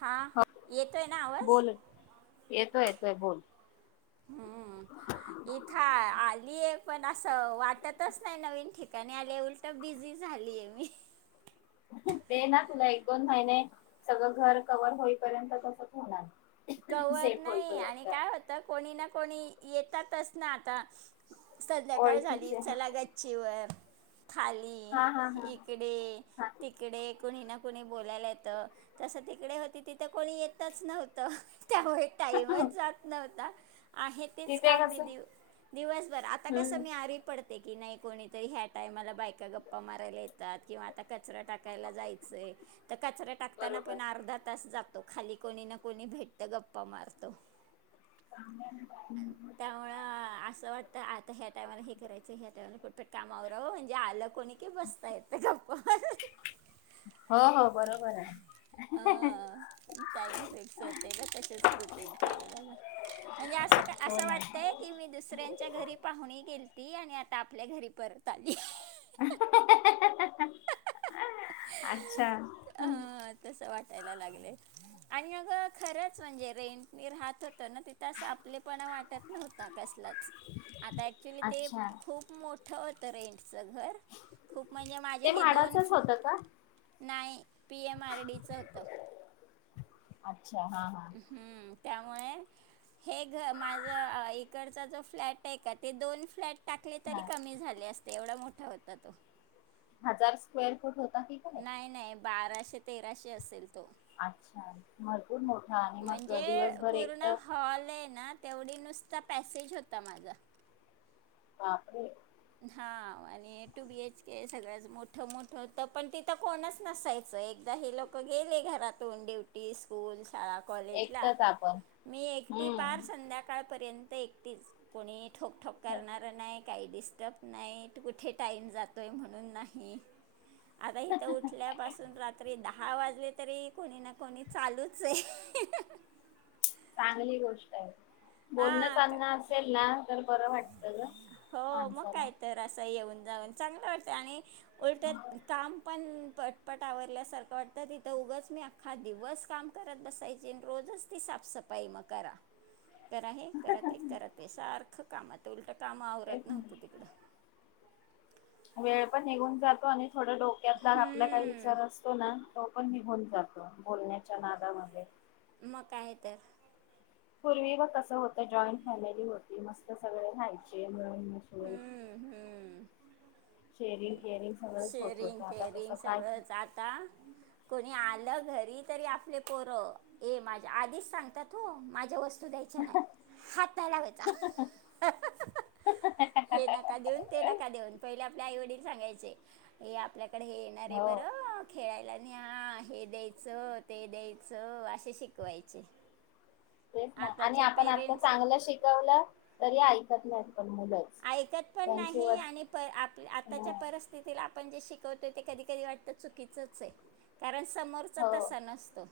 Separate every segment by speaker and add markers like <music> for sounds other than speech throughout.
Speaker 1: हा
Speaker 2: हो
Speaker 1: येतोय ना आवाज
Speaker 2: ते बोलतयं
Speaker 1: हम्म इथं तस नाही. नवीन ठिकाणी आले उलट बिझी झालीय मी
Speaker 2: ते ना तुला एक दोन महिने सगळं घर कवर होईपर्यंत तसच होणार.
Speaker 1: कव्हर्
Speaker 2: सेट
Speaker 1: नाही आणि
Speaker 2: होईपर्यंत.
Speaker 1: काय होत कोणी ना कोणी, येतातच ना आता संध्याकाळ झाली.
Speaker 2: ओळखीचे
Speaker 1: चला गच्ची वर खाली
Speaker 2: हा हा हा
Speaker 1: इकडे तिकडे कोणी नको कुणी बोलायला येतं तसं तिकडे होती तिथे कोणी येतच नव्हतं. त्यामुळे
Speaker 2: हा
Speaker 1: टाईमच जात नव्हता. आहे तेच
Speaker 2: तिथे
Speaker 1: काम मी
Speaker 2: कसं
Speaker 1: दिव दिवसभर आता कसं
Speaker 2: हम्म
Speaker 1: मी आरी पडत. नाही कोणीतरी ह्या टायमाला बायका गप्पा मारायला येतात, किंवा आता. कचरा टाकायला जायच, तर कचरा टाकताना
Speaker 2: बरोबर.
Speaker 1: पण अर्धा तास जा. जातो खाली कोणी ना कोणी भेट. भेटत गप्पा मारत. त्यामुळं असं वाट. आता ह्या टायमाला हे करायचं, ह्या टायमाला पटपट काम आ वररावं म्हणजे आल्यावर. कोणी की बसता येत गप्पा मारत
Speaker 2: हो हो बरोबर आहे
Speaker 1: अ टाईम फिक्स असत. म्हणजे अस
Speaker 2: हो
Speaker 1: असं
Speaker 2: ना.
Speaker 1: वाटतय की मी दुसऱ्यांच्या घरी पाहुणी गेलती, आणि आता. ता आपल्या घरी परत आली.
Speaker 2: अच्छा
Speaker 1: तस वाटायला लागलय. आणि अगं. खरंच म्हणजे रेंट राहात होत ना, तिथं अस आपलेपणा वाटत नव्हता कसलाच. आता ऍक्च्युली ते
Speaker 2: अच्छा
Speaker 1: खूप मोठ. <unintelligible> घर खूप म्हणजे माझे
Speaker 2: ते
Speaker 1: हे दोन.
Speaker 2: म्हाडाचच होतं का?
Speaker 1: नाही पी एम आर डीचं होतं.
Speaker 2: अच्छा हा, हा.
Speaker 1: हम्म त्यामुळे हे घर माझं इकडचा जो फ्लॅट हाय का, ते दोन फ्लॅट. टाकले तरी
Speaker 2: हा
Speaker 1: कमी झाले असते. तेवढा मोठा होता तो.
Speaker 2: हजार स्क्वेअर फुट होत.
Speaker 1: नाही नाही बाराशे बर, तेराशे असेल. तो
Speaker 2: अच्छा भरपूर मोठा आणि मग
Speaker 1: म्हणजे
Speaker 2: दिवसभर एक
Speaker 1: पूर्ण
Speaker 2: तर.
Speaker 1: हॉल आहे ना तेवढी नुसता पॅसेज होता माझा.
Speaker 2: बापरे.
Speaker 1: हा आणि टू बी एच के सगळंच मोठं मोठं होतं. पण तिथं कोणच नसायचं एकदा हे लोक गेले घरातून ड्युटी स्कूलस. शाळा कॉलेजला.
Speaker 2: एकटच आपण
Speaker 1: मी एकटी पार
Speaker 2: हम्म
Speaker 1: संध्याकाळ. पर्यंत एकटिच कोणी. ठोक, ठोक करणार नाही. काय दिस त्यात नाही. कुठे टाईम जातोय म्हणून नाही. आता इथं उठल्यापासून रात्री दहा हा वाजले तरी कोणी ना कोणी चालूच आहे.
Speaker 2: चांगली गोष्ट आहे. बोलणं
Speaker 1: हा क-
Speaker 2: चालन असेल ना तर बरं वाटतं ग
Speaker 1: हो मग
Speaker 2: माणसाला.
Speaker 1: काय तर असं येऊन. जाऊन चांगलं वाटतं. आणि उलट काम पण पटपट आवरल्यासारखं वाटतं. तिथं उगच मी अख्खा दिवस काम करत बसायचे. रोजच ती साफसफाई मग करा. करा हे ते करा सारखं. कामात उलट काम
Speaker 2: तेच
Speaker 1: आवरत
Speaker 2: ना
Speaker 1: नव्हतं तिकडं.
Speaker 2: वेळ पण निघून जातो आणि थोड डोक्यातला आपला काही
Speaker 1: हम्म
Speaker 2: विचार असतो ना तो पण निघून जातो बोलण्याच्या नादामध्ये.
Speaker 1: मका काय तर.
Speaker 2: पूर्वी बघ कस होत जॉईंट फॅमिली होती. मस्त सगळे राहायचे. <unintelligible>
Speaker 1: हम्म
Speaker 2: शरीर
Speaker 1: शेरिंग केरिंग सगळंच आता. कोणी आलं घरी तरी आपले पोर ए माझ्या आधीच सांगतात हो माझ्या वस्तू हाथ नाही लावायचा. हे नका देऊ ते नका देऊ पाहिले आपले आई-वडील सांगायचे. हे आपल्या. डे हे येणार
Speaker 2: हो
Speaker 1: बरं खेळायला. आणि हा हे द्यायचं, ते द्यायचं असे शिकवायचे.
Speaker 2: तेच ना. आणि
Speaker 1: आताचे
Speaker 2: आपण आता
Speaker 1: पेरेंट्स
Speaker 2: चांगलं शिकवलं तरी ऐकत नाही.
Speaker 1: ऐकत पण नाही आणि प आप आताच्या परिस्थितीला आपण जे शिकवतोय ते कधीकधी वाटत चुकीचचचे कारण समोरचा
Speaker 2: हो
Speaker 1: तसा नसतो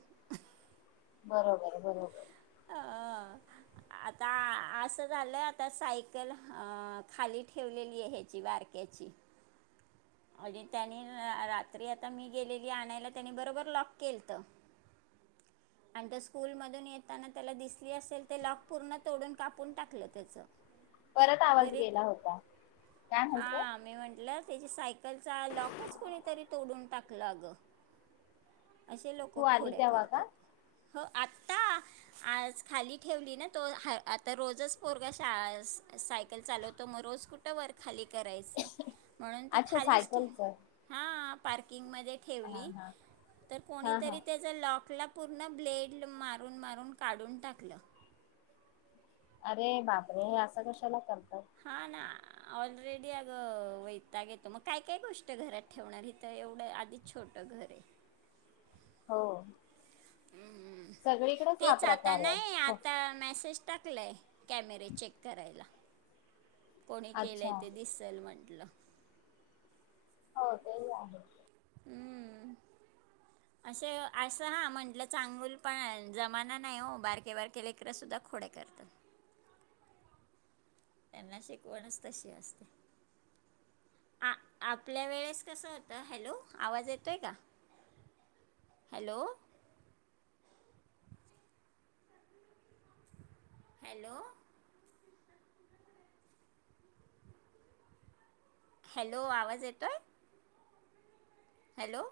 Speaker 2: बरोबर बरोबर
Speaker 1: हं अ आता असं झालं आता सायकल हं खाली ठेवलेली आहे हेची बारक्याची आणि त्यानी रात्री आता मी गेलेली आणायला त्यानी बरोबर लॉक केलत आणि स्कूलमधून ये त्यानं त्याला दिसली असेल ते लॉक पूर्ण तोडून, कापून टाकलं त्याच
Speaker 2: परत आवाज गेला होता, काय म्हणते
Speaker 1: हां मी म्हटलं त्याची सायकलचा लॉकच कोणीतरी तोडून टाकलं अगं असे लोकं
Speaker 2: तू आली
Speaker 1: खोड्या
Speaker 2: तेव्हा का
Speaker 1: करतात. हो आता आज खाली ठेवली ना तो हा आता रोजच पोरगा शाळा सा सायकल चालवतो मग रोज कुठं वर खाली करायचं म्हणून ती
Speaker 2: अच्छा
Speaker 1: खालीच ठ
Speaker 2: सायकलच
Speaker 1: हां पार्किंग म
Speaker 2: हा
Speaker 1: ठेवली
Speaker 2: हा
Speaker 1: तर
Speaker 2: हा हा
Speaker 1: कोणीतरी त्याज लॉकला पूर्ण ब्लेड मारून मा णुन काढून टाकलं
Speaker 2: अरे बापरे हे असं कशाला कर
Speaker 1: हा ना ऑलरेडी अगं वैताग येतो मग काय काय गोष्ट घरात ठेवणार हीत तर एवढं आधीच छोटं घर हे
Speaker 2: हो सगळीकडच हा
Speaker 1: तेच आता
Speaker 2: प्रकार हाय
Speaker 1: नाही
Speaker 2: हो
Speaker 1: आता मेसेज टाकलाय कॅमेरे चेक करायला कोणी केलंय
Speaker 2: अच्छा
Speaker 1: ते दिसल म्हण <unintelligible>
Speaker 2: हो तेही आहे.
Speaker 1: हम असे असं हा म्हटलं चांगूल पण जमाना नाही हो बारके बारके लेकरसुद्धा खोड्या करतात त्यांना शिकवणच तशी असते आ आपल्या वेळेस कस होतं हॅलो आवाज येतोय का हॅलो हॅलो हॅलो आवाज येतोय हॅलो